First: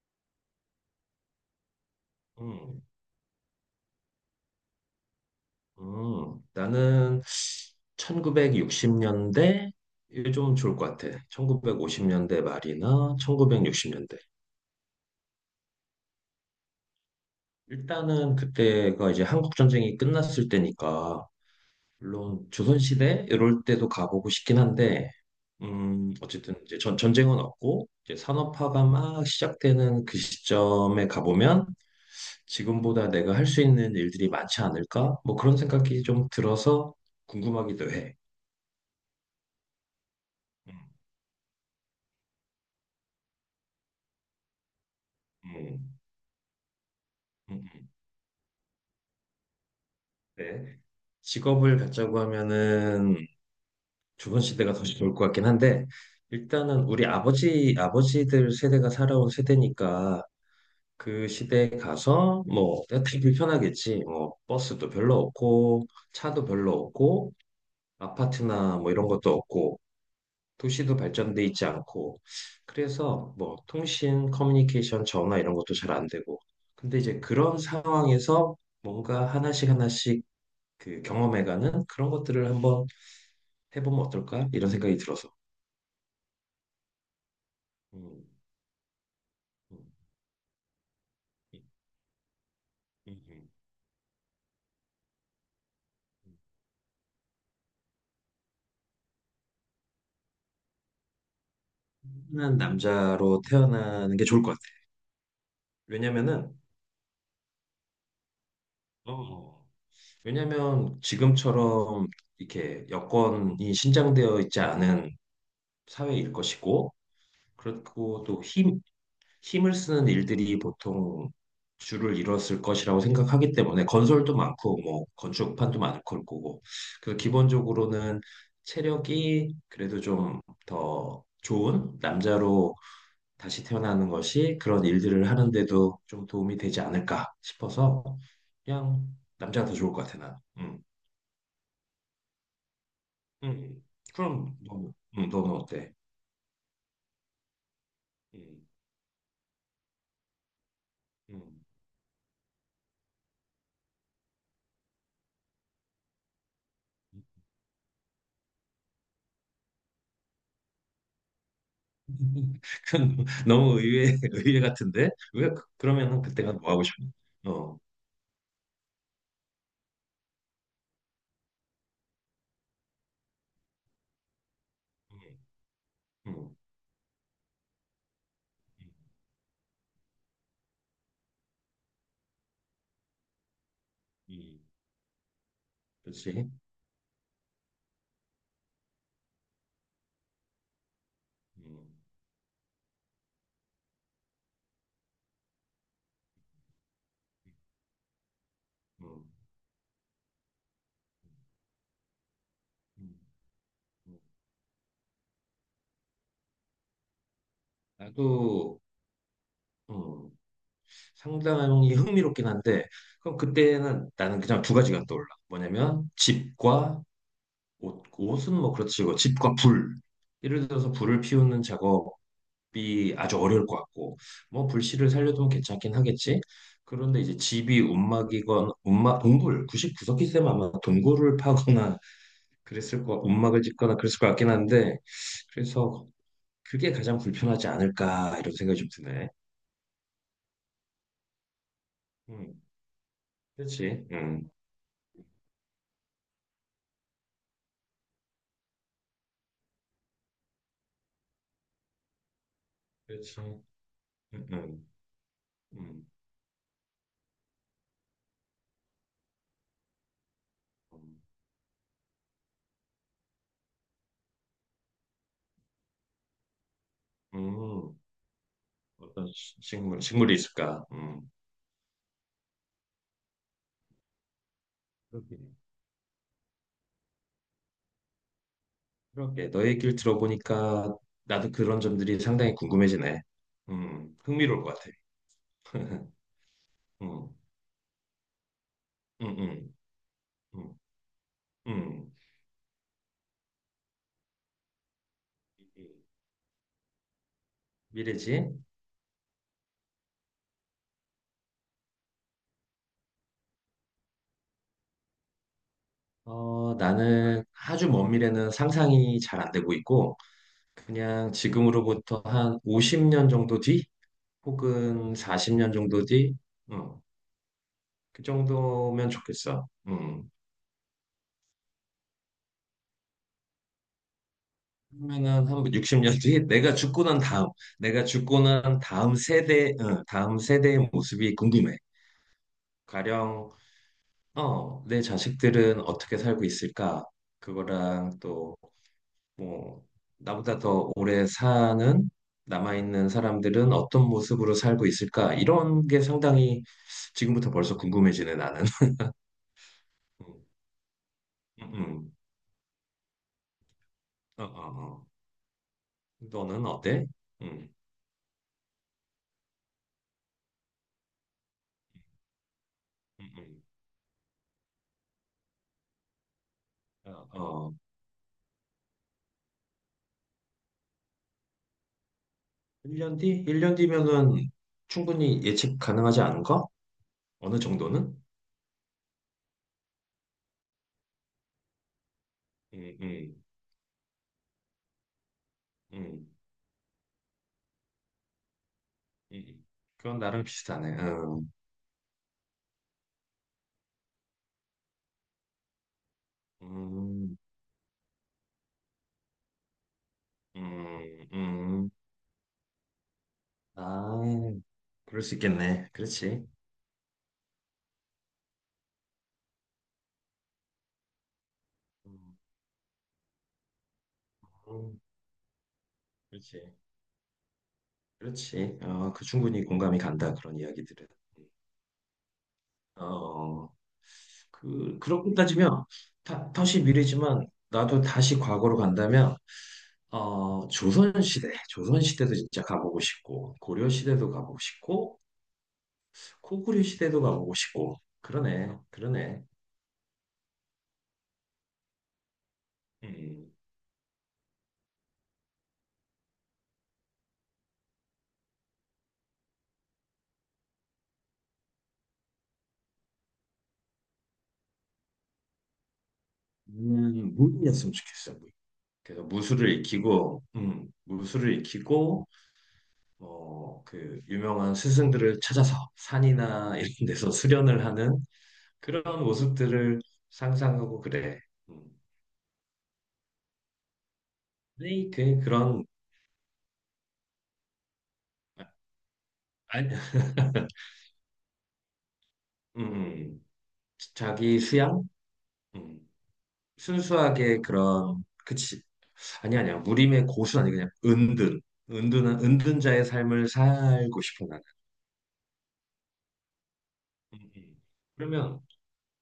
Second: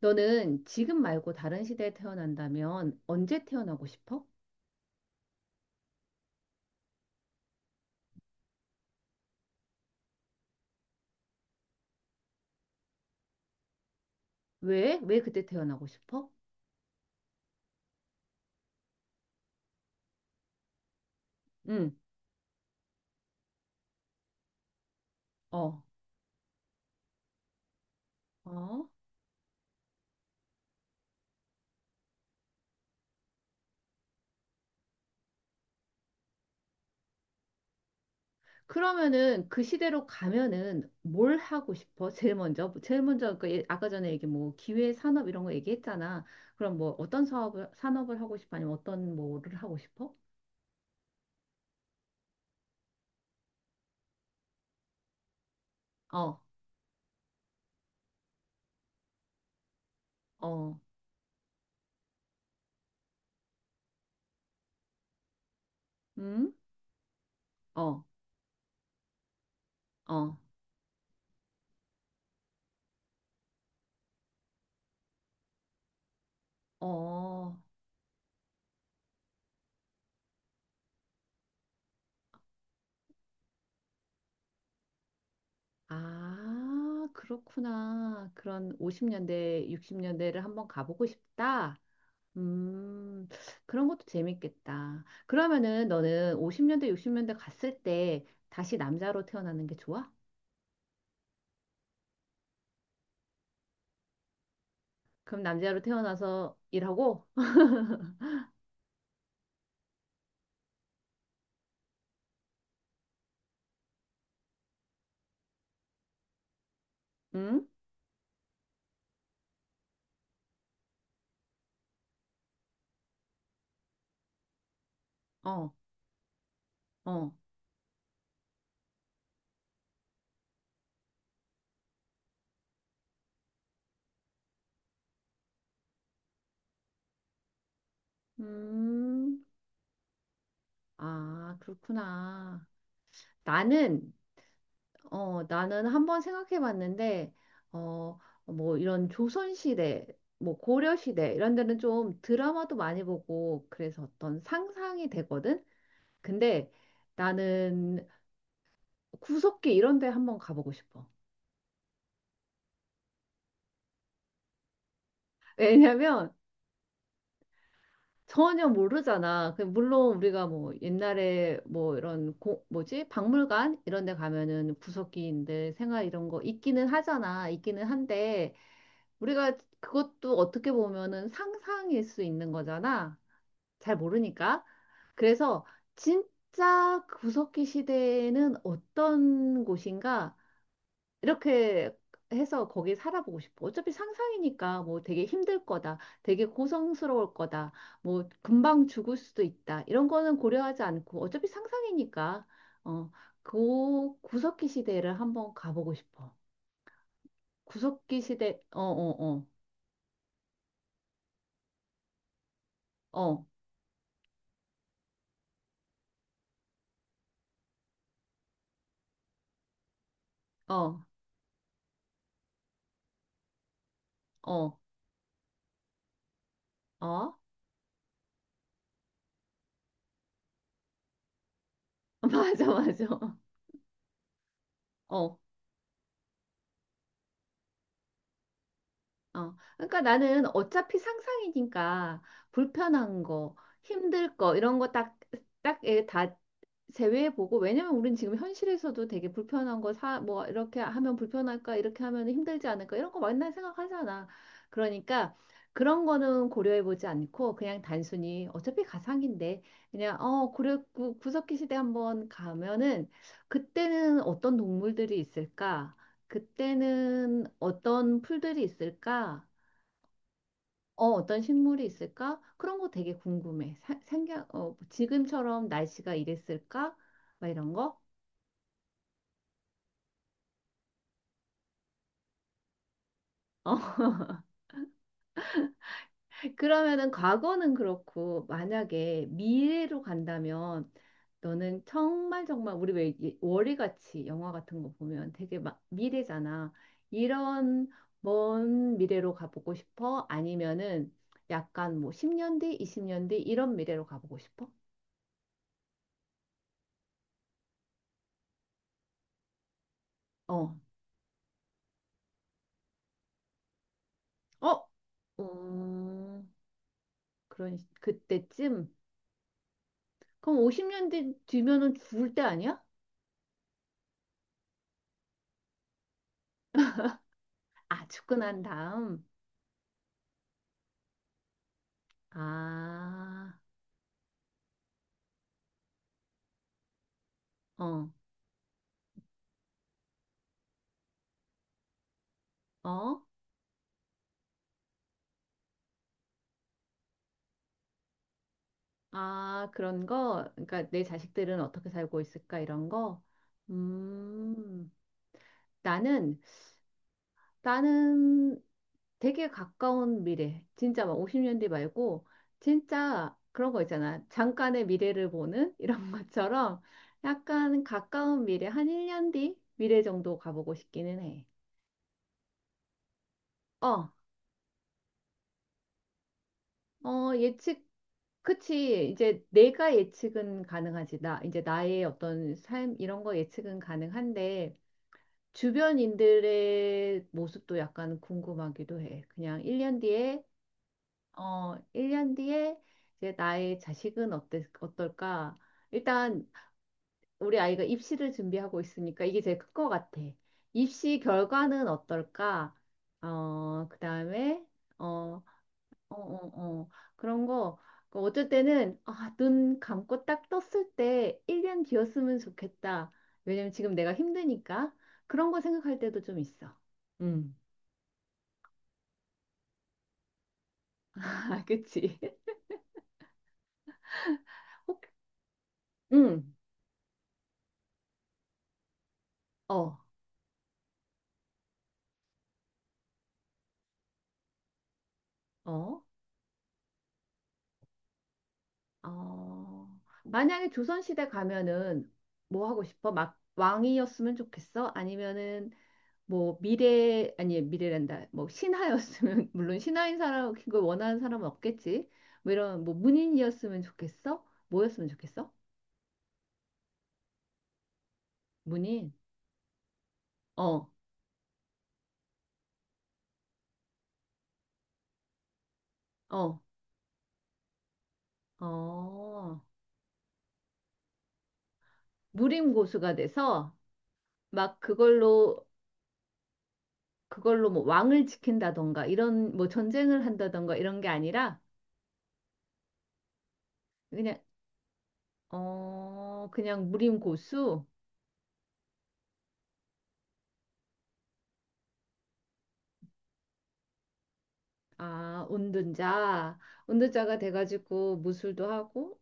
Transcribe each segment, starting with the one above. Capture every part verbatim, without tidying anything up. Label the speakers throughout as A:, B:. A: 너는 지금 말고 다른 시대에
B: 음,
A: 태어난다면 언제 태어나고 싶어?
B: 음, 나는 천구백육십 년대 이게 좀 좋을 것 같아. 천구백오십 년대 말이나 천구백육십 년대.
A: 왜? 왜 그때 태어나고 싶어?
B: 일단은 그때가 이제 한국 전쟁이 끝났을 때니까
A: 응.
B: 물론 조선 시대 이럴 때도 가보고 싶긴 한데
A: 어,
B: 음, 어쨌든 이제 전, 전쟁은 없고 이제 산업화가
A: 어.
B: 막 시작되는 그 시점에 가보면 지금보다 내가 할 수 있는 일들이 많지 않을까? 뭐 그런 생각이 좀 들어서 궁금하기도 해.
A: 그러면은 그 시대로
B: 음.
A: 가면은 뭘 하고 싶어? 제일 먼저, 제일 먼저 그 예- 아까 전에 얘기 뭐 기회 산업 이런 거
B: 음.
A: 얘기했잖아. 그럼 뭐 어떤
B: 음.
A: 사업을
B: 음.
A: 산업을 하고 싶어? 아니면 어떤 뭐를 하고 싶어?
B: 네. 직업을 갖자고 하면은 조선 시대가 더 좋을 것 같긴 한데
A: 어,
B: 일단은 우리 아버지 아버지들 세대가 살아온 세대니까
A: 어,
B: 그 시대에 가서 뭐 되게 불편하겠지. 뭐 버스도 별로 없고 차도
A: 응,
B: 별로 없고
A: 어,
B: 아파트나 뭐 이런 것도 없고
A: 어,
B: 도시도 발전돼 있지 않고 그래서 뭐 통신, 커뮤니케이션, 전화 이런 것도 잘 안 되고 근데 이제
A: 어.
B: 그런 상황에서 뭔가 하나씩 하나씩 그 경험해가는 그런 것들을 한번 해보면 어떨까? 이런 생각이 들어서.
A: 아,
B: 음,
A: 그렇구나. 그런 오십 년대,
B: 음,
A: 육십 년대를 한번 가보고
B: 음,
A: 싶다. 음,
B: 음,
A: 그런 것도 재밌겠다. 그러면은 너는 오십 년대, 육십 년대 갔을 때 다시 남자로 태어나는 게 좋아?
B: 음. 한 남자로 태어나는 게 좋을 것 같아.
A: 그럼 남자로
B: 왜냐면은,
A: 태어나서 일하고?
B: 어, 왜냐면 지금처럼 이렇게 여건이 신장되어 있지 않은 사회일 것이고,
A: 응?
B: 그렇고 또 힘, 힘을 쓰는 일들이 보통 주를 이뤘을 것이라고 생각하기 때문에 건설도 많고 뭐
A: 어,
B: 건축판도 많을 걸 거고 그래서
A: 어.
B: 기본적으로는 체력이 그래도 좀 더 좋은 남자로 다시 태어나는 것이 그런 일들을 하는데도 좀 도움이 되지 않을까 싶어서 그냥
A: 음.
B: 남자가 더 좋을 것 같아 나. 음.
A: 아, 그렇구나.
B: 음.
A: 나는,
B: 그럼 너는 음,
A: 어,
B: 너는
A: 나는
B: 어때?
A: 한번 생각해 봤는데, 어,
B: 음.
A: 뭐 이런 조선시대, 뭐 고려시대 이런 데는 좀 드라마도 많이 보고 그래서 어떤 상상이 되거든? 근데
B: 음.
A: 나는 구석기 이런 데 한번 가보고 싶어.
B: 그건 너무 의외, 의외 같은데? 왜, 그- 그러면은
A: 왜냐면
B: 그때가 뭐 하고 싶어? 어.
A: 전혀 모르잖아. 그 물론 우리가 뭐 옛날에 뭐 이런 고, 뭐지? 박물관 이런 데 가면은
B: 음.
A: 구석기인들 생활 이런 거
B: 음.
A: 있기는 하잖아. 있기는 한데 우리가 그것도 어떻게 보면은 상상일 수 있는 거잖아. 잘
B: 음.
A: 모르니까. 그래서
B: 그렇지.
A: 진짜 그 구석기 시대에는 어떤 곳인가
B: 음.
A: 이렇게 해서 거기 살아보고 싶어. 어차피 상상이니까 뭐 되게 힘들 거다. 되게 고성스러울 거다. 뭐 금방 죽을
B: 음.
A: 수도 있다. 이런 거는 고려하지 않고 어차피 상상이니까, 어,
B: 음.
A: 그
B: 음.
A: 구석기 시대를 한번 가보고 싶어. 구석기
B: 나도,
A: 시대. 어, 어,
B: 음, 상당히 흥미롭긴 한데,
A: 어,
B: 그럼
A: 어,
B: 그때는 나는 그냥 두 가지가 떠올라. 뭐냐면, 집과 옷, 옷은 뭐 그렇지, 뭐 집과 불. 예를 들어서
A: 어.
B: 불을 피우는 작업, 집이 아주 어려울 것 같고 뭐
A: 어.
B: 불씨를 살려두면 괜찮긴 하겠지. 그런데 이제
A: 어?
B: 집이 움막이건 움막 동굴 구석기 쌤 아마 동굴을 파거나
A: 맞아,
B: 그랬을
A: 맞아.
B: 거 움막을 짓거나 그랬을 것 같긴 한데
A: 어,
B: 그래서 그게 가장 불편하지 않을까 이런 생각이 좀 드네.
A: 어. 그러니까 나는 어차피 상상이니까
B: 음,
A: 불편한 거,
B: 그렇지.
A: 힘들
B: 음,
A: 거, 이런 거 딱, 딱, 다 제외해보고. 왜냐면 우린 지금 현실에서도 되게 불편한 거 사 뭐 이렇게 하면 불편할까 이렇게 하면 힘들지 않을까 이런 거
B: 그렇지.
A: 맨날
B: 음.
A: 생각하잖아.
B: 음.
A: 그러니까 그런
B: 음.
A: 거는 고려해보지 않고 그냥 단순히 어차피 가상인데 그냥 어 고려 구,
B: 음.
A: 구석기 시대 한번 가면은 그때는 어떤 동물들이 있을까? 그때는
B: 음,
A: 어떤 풀들이
B: 어떤
A: 있을까?
B: 시- 식물 식물이 있을까?
A: 어,
B: 음.
A: 어떤 식물이 있을까? 그런 거 되게 궁금해. 사, 생각, 어, 지금처럼 날씨가 이랬을까? 막 이런 거?
B: 그러게 너의 얘기를 들어보니까 나도 그런 점들이 상당히 궁금해지네.
A: 어.
B: 음, 흥미로울 것 같아. 음.
A: 그러면은
B: 음.
A: 과거는 그렇고 만약에
B: 음. 음.
A: 미래로 간다면 너는
B: 음.
A: 정말 정말 우리 왜 이- 월요같이 영화 같은 거 보면 되게 막 미래잖아. 이런
B: 미래지?
A: 먼 미래로 가보고 싶어? 아니면은 약간 뭐 십 년 뒤, 이십 년 뒤 이런 미래로 가보고 싶어?
B: 어, 나는 아주 먼 미래는 상상이 잘 안 되고 있고,
A: 어.
B: 그냥 지금으로부터 한 오십 년 정도 뒤?
A: 어?
B: 혹은 사십 년 정도 뒤?
A: 음...
B: 음,
A: 그런 시-
B: 그
A: 그때쯤.
B: 정도면 좋겠어. 음.
A: 그럼 오십 년 뒤 뒤면은 죽을 때 아니야?
B: 그러면은 한 육십 년 뒤에 내가 죽고 난 다음, 내가
A: 아, 죽고
B: 죽고
A: 난
B: 난 다음
A: 다음.
B: 세대, 응, 다음 세대의 모습이 궁금해. 가령,
A: 아.
B: 어, 내 자식들은 어떻게 살고 있을까?
A: 어.
B: 그거랑 또, 뭐, 나보다 더 오래 사는 남아있는
A: 어?
B: 사람들은 어떤 모습으로 살고 있을까? 이런 게 상당히 지금부터 벌써 궁금해지네, 나는.
A: 아, 그런
B: 음.
A: 거? 그러니까 내 자식들은
B: 음.
A: 어떻게
B: 음.
A: 살고 있을까? 이런 거?
B: 어. 어.
A: 음,
B: 어.
A: 나는,
B: 너는 어때? 음.
A: 나는 되게 가까운 미래. 진짜 막 오십 년 뒤 말고,
B: 음.
A: 진짜
B: 음.
A: 그런 거 있잖아. 잠깐의 미래를 보는 이런 것처럼
B: 어. 어.
A: 약간 가까운 미래, 한 일 년 뒤 미래 정도 가보고 싶기는 해.
B: 일 년 뒤? 일 년
A: 어,
B: 뒤면은 충분히 예측 가능하지 않은가?
A: 어,
B: 어느
A: 예측,
B: 정도는?
A: 그치. 이제 내가 예측은 가능하지. 나, 이제 나의 어떤 삶,
B: 음,
A: 이런 거
B: 음,
A: 예측은 가능한데,
B: 음.
A: 주변인들의 모습도 약간 궁금하기도 해. 그냥
B: 이-
A: 일 년
B: 그건
A: 뒤에,
B: 나름 비슷하네. 음.
A: 어, 일 년 뒤에 이제 나의 자식은 어때, 어떨까? 일단
B: 음.
A: 우리 아이가 입시를 준비하고 있으니까 이게 제일 큰 것 같아. 입시
B: 음.
A: 결과는
B: 음.
A: 어떨까? 어,
B: 아,
A: 그다음에,
B: 그럴 수
A: 어,
B: 있겠네.
A: 어,
B: 그렇지.
A: 어, 어. 그런 거, 그 어쩔 때는, 아, 눈 감고 딱 떴을 때 일 년
B: 음,
A: 뒤였으면 좋겠다. 왜냐면 지금 내가 힘드니까.
B: 음,
A: 그런 거 생각할 때도 좀
B: 그렇지.
A: 있어. 응.
B: 그렇지. 어, 그 충분히 공감이 간다. 그런 이야기들은. 음,
A: 아, 그치?
B: 어. 그,
A: 혹-
B: 그렇게 따지면 다,
A: 응.
B: 다시 미래지만 나도 다시 과거로 간다면
A: 어,
B: 어, 조선시대, 조선시대도 진짜 가보고 싶고 고려시대도 가보고 싶고
A: 어,
B: 코구리 시대도 가보고 싶고 그러네, 그러네.
A: 어. 만약에 조선시대 가면은 뭐 하고 싶어? 막
B: 음,
A: 왕이었으면 좋겠어? 아니면은 뭐 미래 아니 미래란다 뭐 신하였으면, 물론 신하인 사람 그걸 원하는 사람은 없겠지. 뭐 이런 뭐 문인이었으면 좋겠어? 뭐였으면 좋겠어?
B: 음, 무인이었으면 좋겠어. 무인.
A: 문인.
B: 그래서 무술을 익히고, 음,
A: 어어어.
B: 무술을 익히고, 어, 그 유명한 스승들을 찾아서 산이나 이런 데서 수련을 하는 그런 모습들을 상상하고 그래. 음.
A: 무림 고수가 돼서 막
B: 아, 그,
A: 그걸로,
B: 그런,
A: 그걸로 뭐 왕을 지킨다던가 이런 뭐
B: 아니.
A: 전쟁을 한다던가 이런 게 아니라
B: 음,
A: 그냥.
B: 자기 수양? 음,
A: 어, 그냥 무림
B: 순수하게
A: 고수.
B: 그런, 그치. 아니, 아니야. 무림의 고수 아니, 그냥 은둔. 은둔한, 은둔자의 삶을 살고 싶어, 나는.
A: 아, 운둔자. 운둔자가
B: 음. 음.
A: 돼가지고
B: 그러면,
A: 무술도 하고.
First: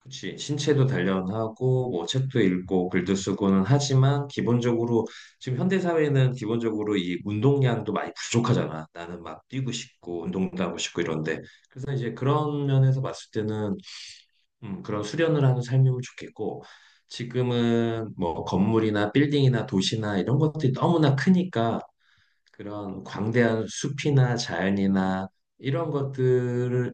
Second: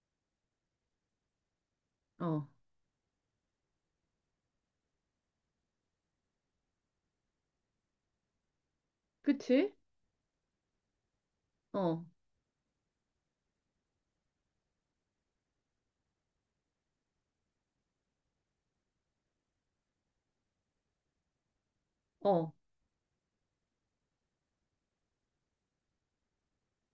B: 그치. 신체도 단련하고, 뭐,
A: 응어.
B: 책도 읽고, 글도 쓰고는 하지만, 기본적으로, 지금 현대사회는 기본적으로 이 운동량도 많이 부족하잖아. 나는 막 뛰고
A: 그치.
B: 싶고, 운동도 하고 싶고 이런데. 그래서
A: 어.
B: 이제 그런 면에서 봤을 때는, 음, 그런 수련을 하는 삶이면 좋겠고, 지금은 뭐 건물이나 빌딩이나 도시나 이런 것들이 너무나 크니까
A: 어,
B: 그런 광대한 숲이나 자연이나 이런 것들을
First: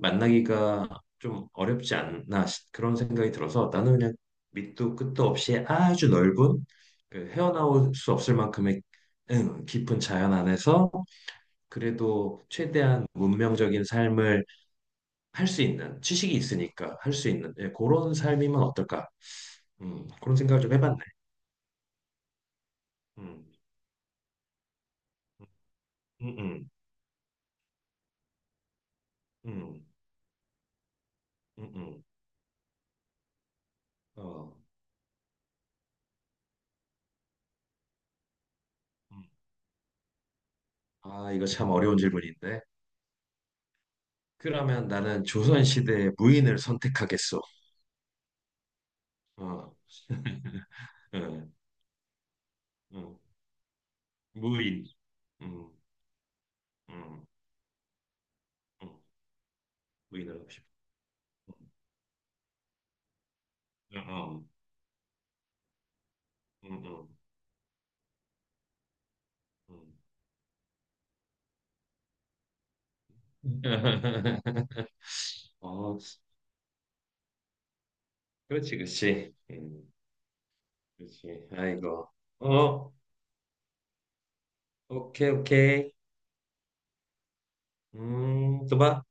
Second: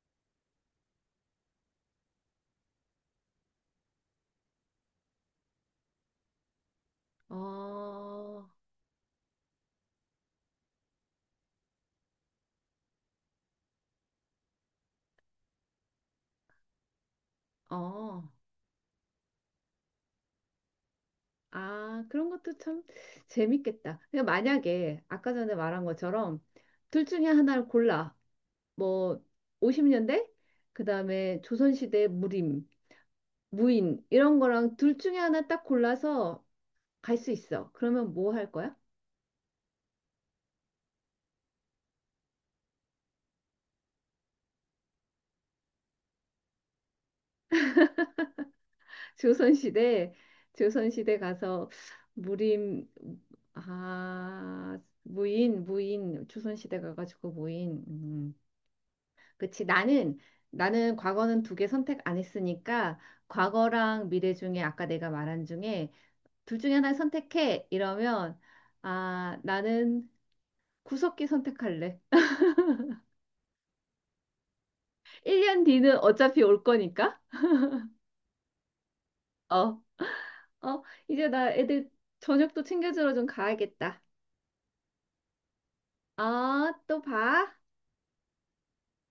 B: 만나기가 좀 어렵지 않나 시- 그런 생각이 들어서 나는 그냥 밑도 끝도 없이 아주 넓은 그 헤어나올
A: 어,
B: 수 없을 만큼의 음, 깊은 자연 안에서 그래도 최대한 문명적인 삶을 할 수 있는 지식이 있으니까 할 수 있는 예, 그런
A: 어.
B: 삶이면 어떨까? 음, 그런 생각을 좀 해봤네.
A: 아, 그런 것도 참
B: 음,
A: 재밌겠다. 그냥 만약에 아까 전에 말한
B: 음,
A: 것처럼
B: 음,
A: 둘 중에 하나를 골라. 뭐
B: 음,
A: 오십 년대, 그다음에
B: 음, 음.
A: 조선시대 무림, 무인 이런
B: 어,
A: 거랑 둘 중에 하나 딱 골라서 갈 수 있어. 그러면 뭐 할 거야?
B: 음. 아, 이거 참 어려운 질문인데. 그러면 나는 조선시대의 무인을 선택하겠어. 어,
A: 조선시대, 조선시대
B: 응,
A: 가서 무림,
B: 응.
A: 아,
B: 무인.
A: 무인,
B: 응,
A: 무인, 조선시대
B: 응,
A: 가가지고 무인. 음.
B: 응.
A: 그치. 나는,
B: 무인을 하고 싶어.
A: 나는 과거는 두 개 선택 안 했으니까
B: 응,
A: 과거랑 미래
B: 응,
A: 중에 아까 내가 말한 중에 둘 중에 하나
B: 응,
A: 선택해. 이러면, 아,
B: 응. 응.
A: 나는 구석기 선택할래. 일 년 뒤는
B: 어,
A: 어차피 올 거니까.
B: 그렇지, 그렇지.
A: 어,
B: 응.
A: 어, 이제
B: 그렇지.
A: 나 애들
B: 아이고.
A: 저녁도
B: 어,
A: 챙겨주러 좀 가야겠다.
B: 오케이 오케이.
A: 아, 또 봐.
B: 음 뭐야?